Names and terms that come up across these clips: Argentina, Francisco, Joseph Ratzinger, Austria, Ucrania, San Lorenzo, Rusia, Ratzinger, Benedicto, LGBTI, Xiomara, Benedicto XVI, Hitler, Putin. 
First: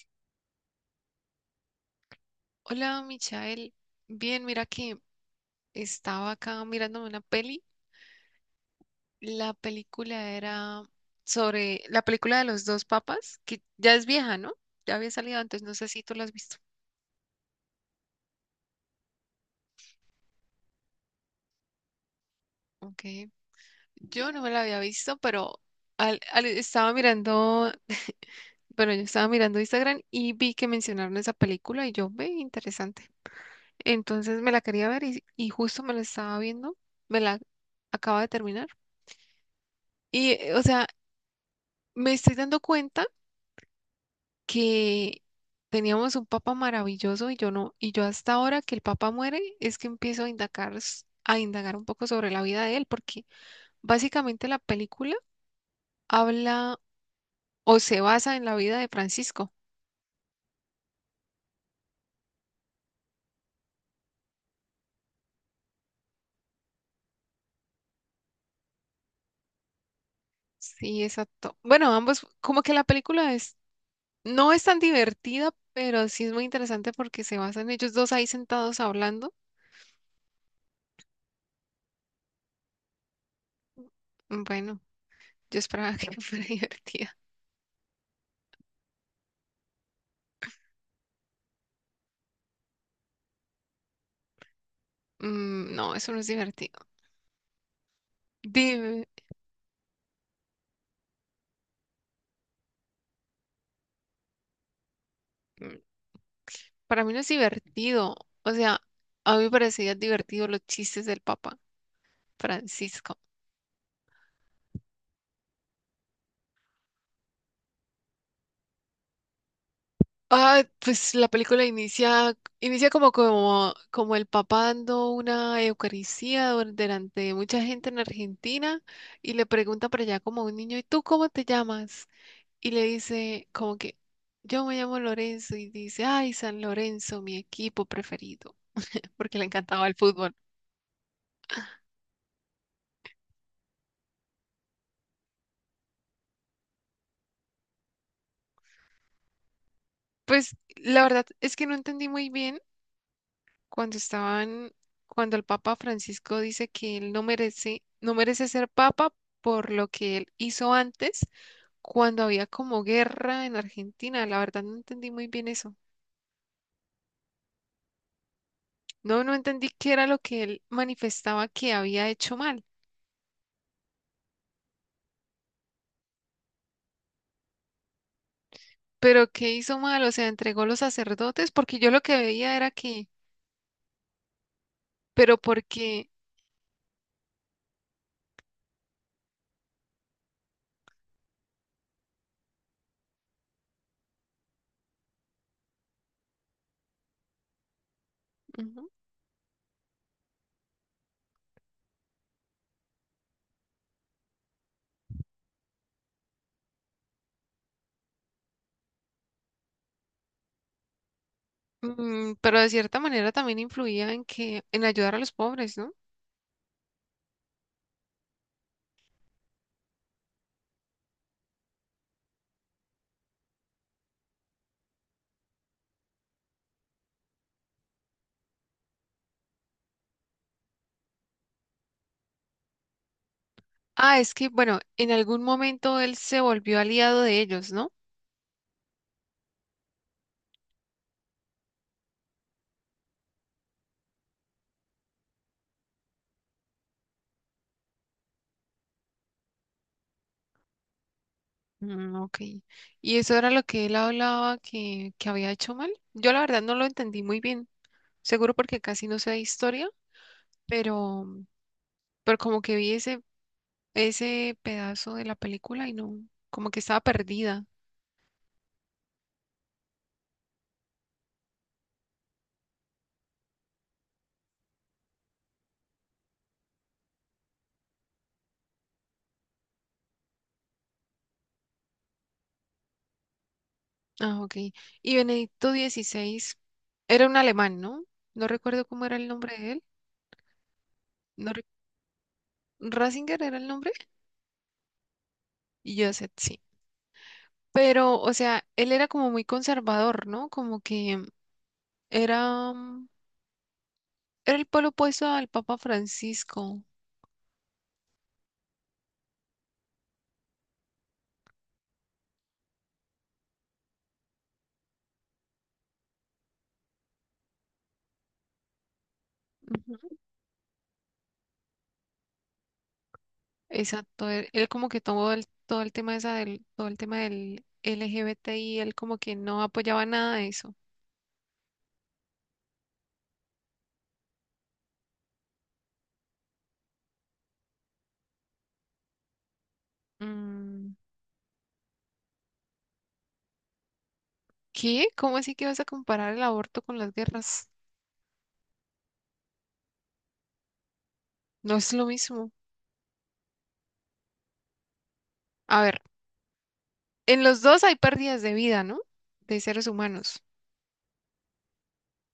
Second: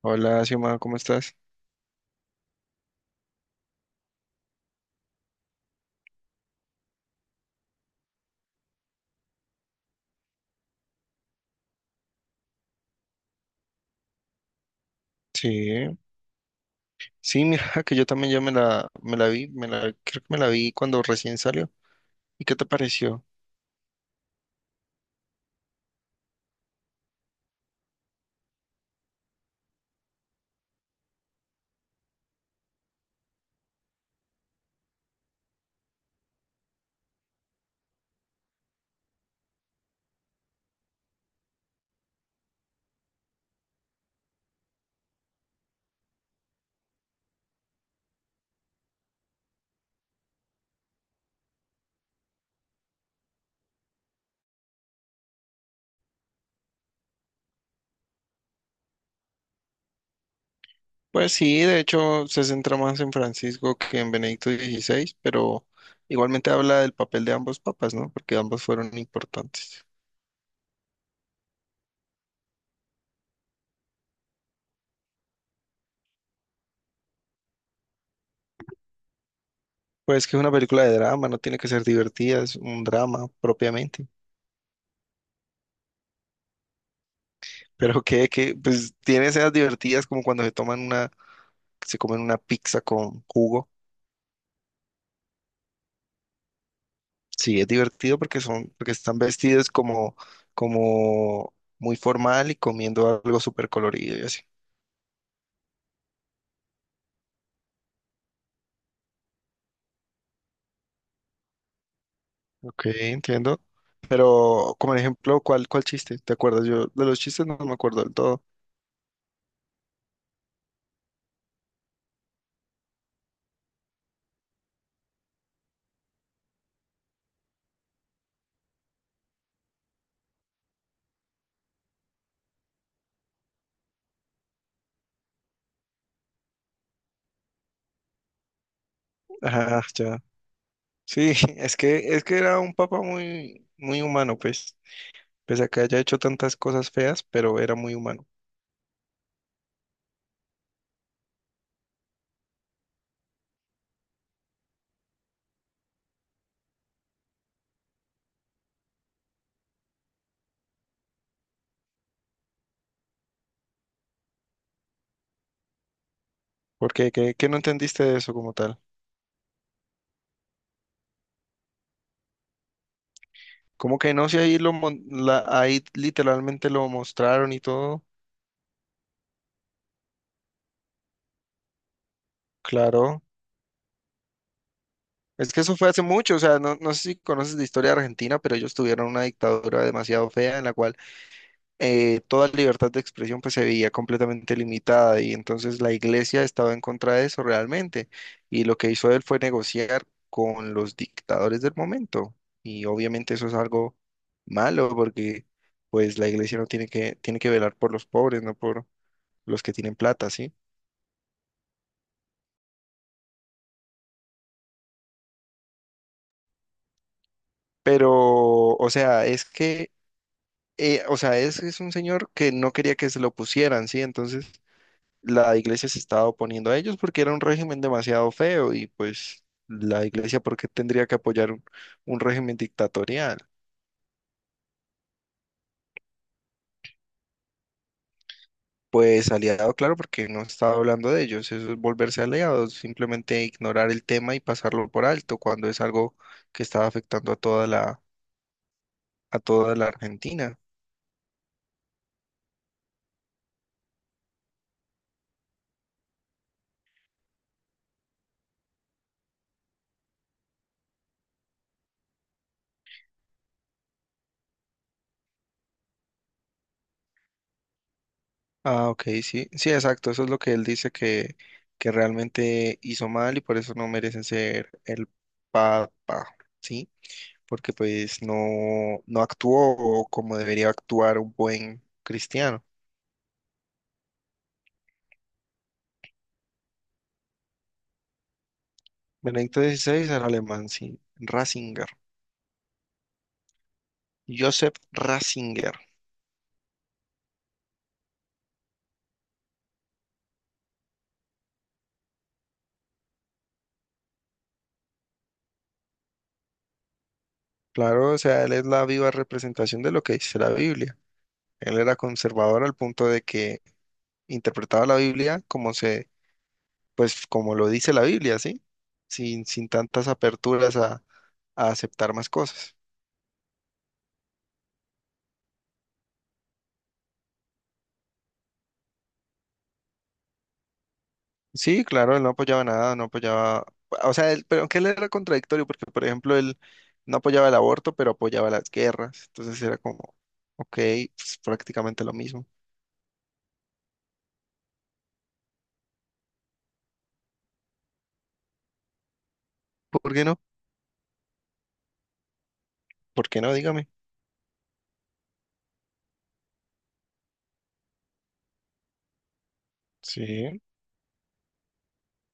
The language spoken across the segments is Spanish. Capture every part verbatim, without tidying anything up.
Hola, Xiomara, ¿cómo estás? Hola, Michael. Bien, mira que estaba acá mirándome una peli. La película era sobre la película de los dos papas, que ya es vieja, ¿no? Ya había salido antes, no sé Sí, si tú la has visto. sí, mira, que yo también ya me la, me la vi, me la, creo que me la vi cuando recién salió. ¿Y qué te pareció? Okay. Yo no me la había visto, pero al- al- estaba mirando, bueno, yo estaba mirando Instagram y vi que mencionaron esa película y yo, ve, interesante. Entonces me la quería ver y, y justo me la estaba viendo, me la acaba de terminar. Y, eh, o sea, me estoy dando cuenta que teníamos un papa maravilloso y yo no, y yo hasta ahora que el papa muere es que empiezo a indagar, s- a indagar un poco sobre la vida de él, porque básicamente la película habla o se basa en la vida de Francisco. Pues sí, de hecho se centra más en Francisco que en Benedicto dieciséis, pero igualmente habla del papel de ambos papas, ¿no? Porque ambos fueron importantes. Sí, exacto. Bueno, ambos, como que la película es, no es tan divertida, pero sí es muy interesante porque se basa en ellos dos ahí sentados hablando. Pues que es una película de drama, no tiene que ser divertida, es un drama propiamente. Bueno, yo esperaba que fuera divertida. Pero que, que, pues tiene escenas divertidas como cuando se toman una, se comen una pizza con jugo. Mm, no, eso no es divertido. Sí, es divertido porque son, porque Dime. están vestidos como, como muy formal y comiendo algo súper colorido y así. Para mí no es divertido. O sea, a mí me parecía divertido los chistes del Papa Ok, Francisco. entiendo. Pero, como ejemplo, ¿cuál, cuál chiste? ¿Te acuerdas? Yo de los chistes no me acuerdo del todo. Ah, pues la película inicia, inicia como, como, como el Papa dando una Eucaristía dur- delante de mucha gente en Argentina y le pregunta por allá como a un niño, ¿y tú cómo te llamas? Y le dice como que yo me llamo Lorenzo y dice, ay, San Lorenzo, mi equipo preferido, porque le Ah, encantaba el ya. fútbol. Sí, es que, es que era un papá muy, muy humano, pues. Pese a que haya hecho tantas cosas feas, pero era muy humano. Pues la verdad es que no entendí muy bien cuando estaban, cuando el Papa Francisco dice que él no merece, no merece ser papa por lo que él hizo antes, cuando había como guerra en Argentina. La verdad no entendí muy bien eso. ¿Por qué? ¿Qué, qué no entendiste de eso como tal? No, no entendí qué era lo que él manifestaba que había hecho mal, Como que no, si ahí lo mon- la- ahí literalmente lo mostraron y todo. pero qué hizo mal, o sea, entregó los sacerdotes, porque yo lo que veía era que, Claro. pero Es que eso fue hace porque, mucho, o sea, no, no sé si conoces la historia de Argentina, pero ellos tuvieron una dictadura demasiado fea en la cual eh, toda libertad de expresión pues se veía completamente limitada y entonces la iglesia estaba en contra de eso realmente y lo ujú, que hizo él fue negociar con los dictadores del momento y obviamente eso es algo malo porque pues la iglesia no tiene que, tiene que velar por los pobres, no por los que tienen plata, ¿sí? mm, pero de cierta manera también influía en que, en ayudar a los pobres, ¿no? Pero, o sea, es que eh, o sea, es, es un señor que no quería que se lo pusieran, ¿sí? Entonces la iglesia se estaba oponiendo a ellos porque era un régimen demasiado feo y pues la iglesia, ¿por qué tendría que apoyar un, un régimen dictatorial? Ah, es que, bueno, en algún momento él se volvió aliado de ellos, ¿no? Pues aliado, claro, porque no estaba hablando de ellos, eso es volverse aliado simplemente ignorar el tema y pasarlo por alto cuando es algo que estaba afectando a toda la, a toda la Argentina. Mm, ok. ¿Y eso era lo que él hablaba que, que había hecho mal? Yo la verdad no lo entendí muy bien, seguro porque casi no sé de historia, pero, pero como que vi ese, ese pedazo de la película y no, como que estaba perdida. Ah, ok, sí, sí, exacto, eso es lo que él dice que, que realmente hizo mal y por eso no merecen ser el papa, ¿sí? Porque pues no, no actuó como debería actuar un buen cristiano. Ah, ok. Y Benedicto dieciséis era un alemán, ¿no? No recuerdo cómo era el nombre Benedicto de él. dieciséis era alemán, sí, No, re- Ratzinger, ¿Ratzinger era el nombre? Joseph Ratzinger. Y yo sí. Pero, o sea, él era como muy conservador, ¿no? Como que era, mm, era el polo opuesto al Papa Francisco. Claro, o sea, él es la viva representación de lo que dice la Biblia. Él era conservador al punto de que interpretaba la Biblia como se pues como lo dice la Biblia, ¿sí? Sin, sin tantas Ujú. aperturas a, a aceptar más cosas. Exacto. Él, él como que tomó el, todo el tema esa del, todo el tema del L G B T I, él como que no apoyaba nada de eso. Sí, claro, él no apoyaba nada, no apoyaba, o sea, él- pero aunque él era contradictorio, porque por ejemplo, él no apoyaba el aborto, pero apoyaba las guerras, entonces era como, ok, Mm, pues prácticamente lo mismo. ¿qué? ¿Cómo así que vas a comparar el aborto con las guerras? ¿Por qué no? No es lo mismo. ¿Por qué no? Dígame. A ver, en los dos hay pérdidas de vida, ¿no? De seres Sí, humanos.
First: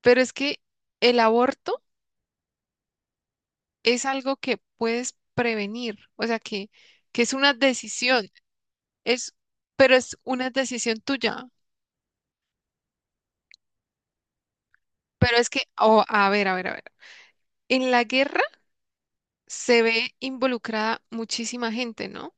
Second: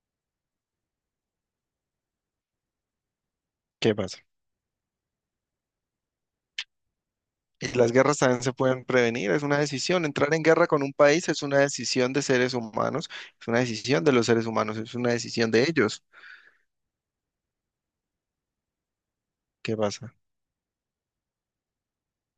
Pero es que el aborto ¿qué es pasa? algo que puedes prevenir, o sea, que, que es una Y las guerras decisión, también se pueden prevenir, es, es una pero decisión. es Entrar en una guerra con un decisión país es tuya. una decisión de seres humanos, es una decisión de los seres humanos, es una Pero es decisión que, de ellos. oh, a ver, a ver, a ver. En la guerra ¿Qué se ve pasa? involucrada muchísima gente, ¿no?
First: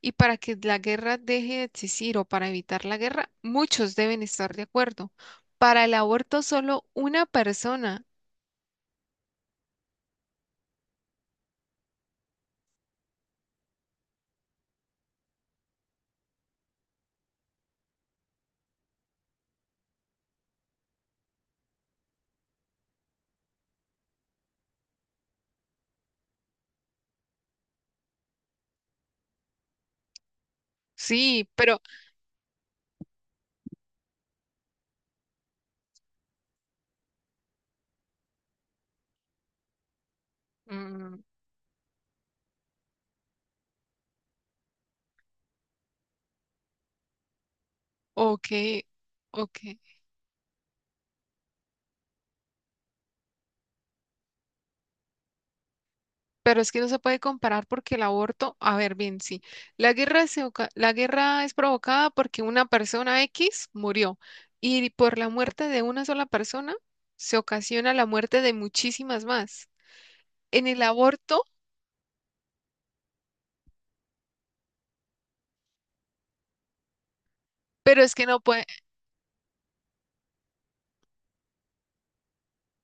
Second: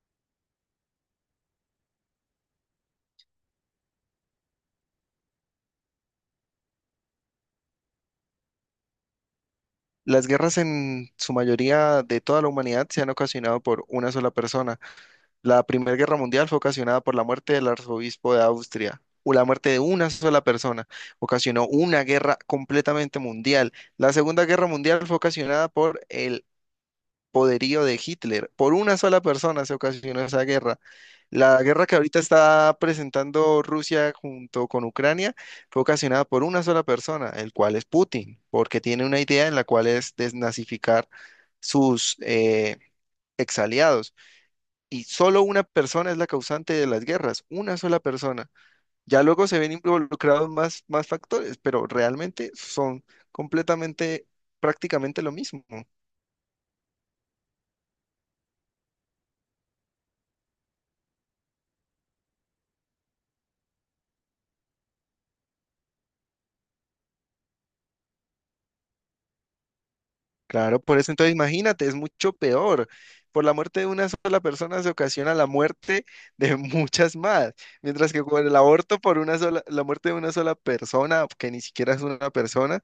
Y para que la guerra deje de existir o para evitar la guerra, muchos deben estar de acuerdo. Para el aborto, solo una persona. Las guerras en su mayoría de toda la humanidad se han ocasionado por una sola persona. La Primera Guerra Mundial fue ocasionada por la muerte del arzobispo de Austria, o la muerte de una sola persona. Ocasionó una guerra completamente mundial. La Segunda Guerra Mundial fue ocasionada por el poderío de Hitler. Por una sola persona se ocasionó esa guerra. Sí, La pero, guerra que ahorita está presentando Rusia junto con Ucrania fue ocasionada por una sola persona, el cual es Putin, porque tiene una idea en la cual es desnazificar mm, sus eh, exaliados. Y solo una persona es la causante de las guerras, una sola ok, persona. Ya luego ok. se ven involucrados más, más factores, pero realmente son completamente, prácticamente lo mismo. Pero es que no se puede comparar porque el aborto, a ver, bien, sí, la guerra es, oca- la guerra es provocada porque una persona X murió y por la muerte de una sola persona se ocasiona la muerte de muchísimas más. En Claro, el por eso entonces aborto, imagínate, es mucho peor. Por la muerte de una sola persona se ocasiona la muerte de muchas más, pero mientras es que que no con el puede, aborto por una sola, la muerte de una sola persona, que ni siquiera es una persona,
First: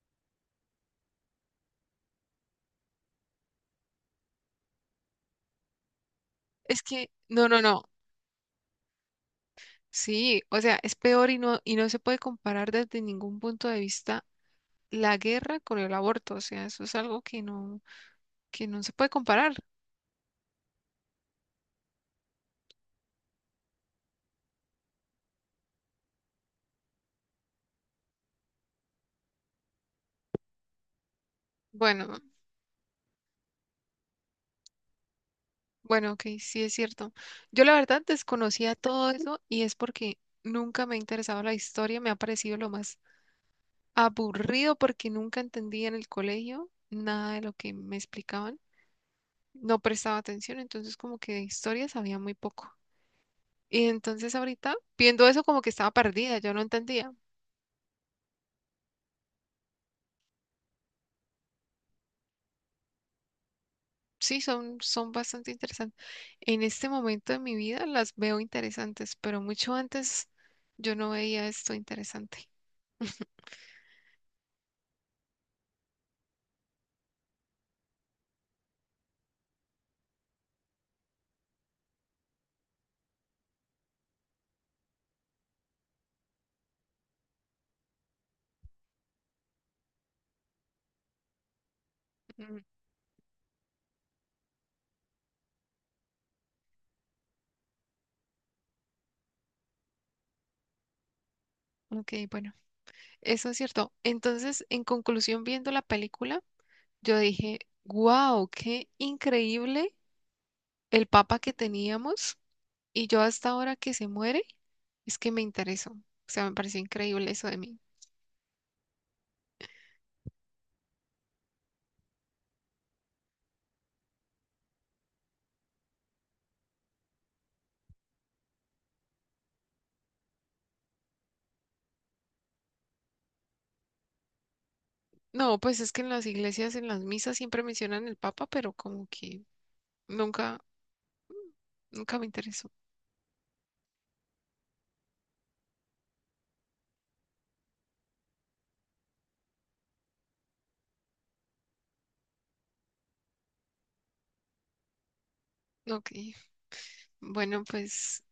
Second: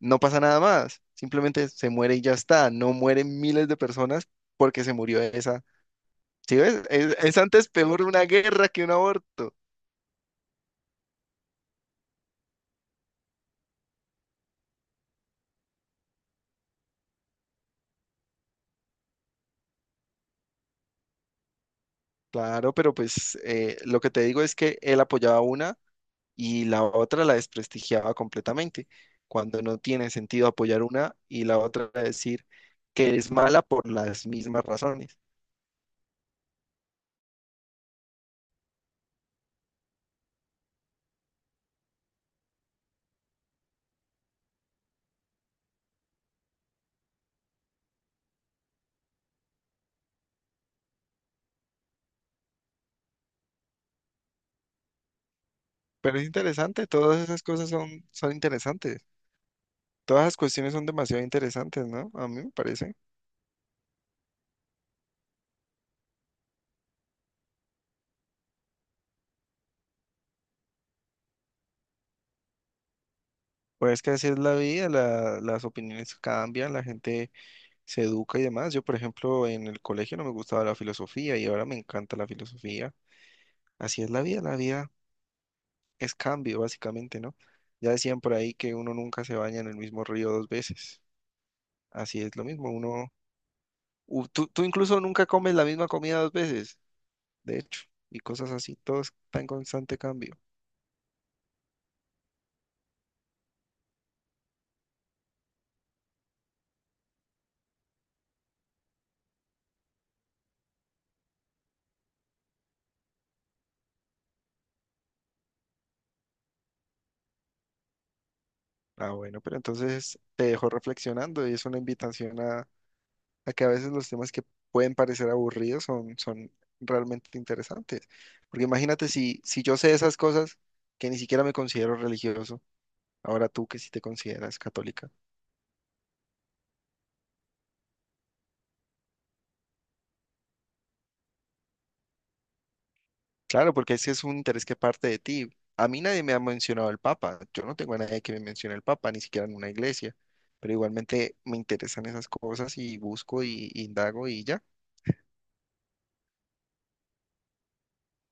no pasa nada más. Simplemente se muere y ya está. No mueren miles de personas porque se murió esa. ¿Sí es ves? que, Es, es no, no, antes no, peor una guerra que un aborto. sí, o sea, es peor y no, y no se puede comparar desde ningún punto de vista la guerra con el aborto, o sea, eso es algo que no, que no se puede comparar. Claro, pero pues eh, lo que te digo es que él apoyaba una. Y la otra la desprestigiaba completamente, cuando no tiene sentido apoyar una y la otra Bueno, decir que es mala por las mismas razones. Bueno, ok, sí es cierto. Yo la verdad desconocía todo eso y es porque nunca me ha interesado la historia, me ha parecido lo más aburrido porque nunca entendía en el colegio nada de lo que me explicaban, no prestaba atención, entonces como que de historia sabía muy poco. Y entonces ahorita viendo eso como que estaba Pero es perdida, yo no interesante, entendía. todas esas cosas son, son interesantes. Todas las cuestiones son demasiado interesantes, ¿no? A mí me parece. Sí, son, son bastante interesantes. En este momento de mi vida las veo interesantes, pero mucho antes yo no veía esto interesante. Pues es que así es la vida, la- las opiniones cambian, la gente se educa y demás. Yo, por ejemplo, en el colegio no me gustaba la filosofía y ahora me encanta la filosofía. Así es la vida, la vida es cambio, básicamente, ¿no? Ya decían por ahí que uno nunca se baña en el mismo río dos veces. Así es lo Mm, mismo, uno, u- tú, tú incluso nunca comes la misma comida dos veces, de hecho, y cosas así, todo está en constante cambio. ok, bueno. Eso es cierto. Entonces, en conclusión, viendo la película, yo dije, wow, qué increíble el papa que teníamos. Y yo hasta ahora que se muere, es que me interesó. O sea, me pareció increíble eso de mí. Ah, bueno, pero entonces te dejo reflexionando y es una invitación a, a que a veces los temas que pueden parecer aburridos son, son realmente interesantes. Porque imagínate si, si yo sé esas cosas que ni siquiera me considero religioso, ahora tú que si te consideras católica. No, pues es que en las iglesias, en las misas siempre mencionan el papa, pero como que nunca, nunca me interesó. Claro, porque ese es un interés que parte de ti. A mí nadie me ha mencionado el Papa. Yo no tengo a nadie que me mencione el Papa, ni siquiera en una iglesia. Pero igualmente me interesan esas cosas y busco y, y indago y ya. Ok, bueno, pues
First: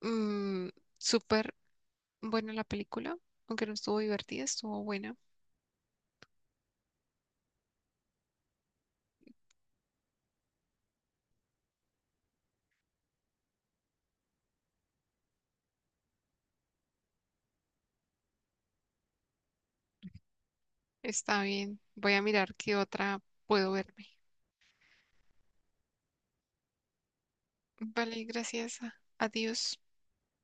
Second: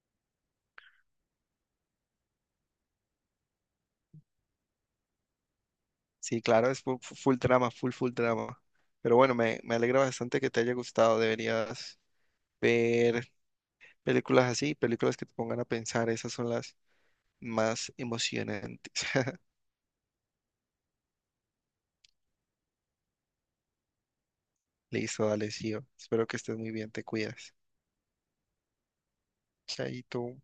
mm, súper. Bueno, la película, aunque no estuvo divertida, estuvo buena. Sí, claro, es full, full drama, full, full drama. Pero bueno, me, me alegra bastante que te haya gustado. Deberías ver películas así, películas que te pongan a pensar. Esas son las más emocionantes. Está bien. Voy a mirar qué otra puedo verme. Listo, dale, sí. Espero que estés muy bien, te cuidas. Vale, gracias. Adiós. Chaito.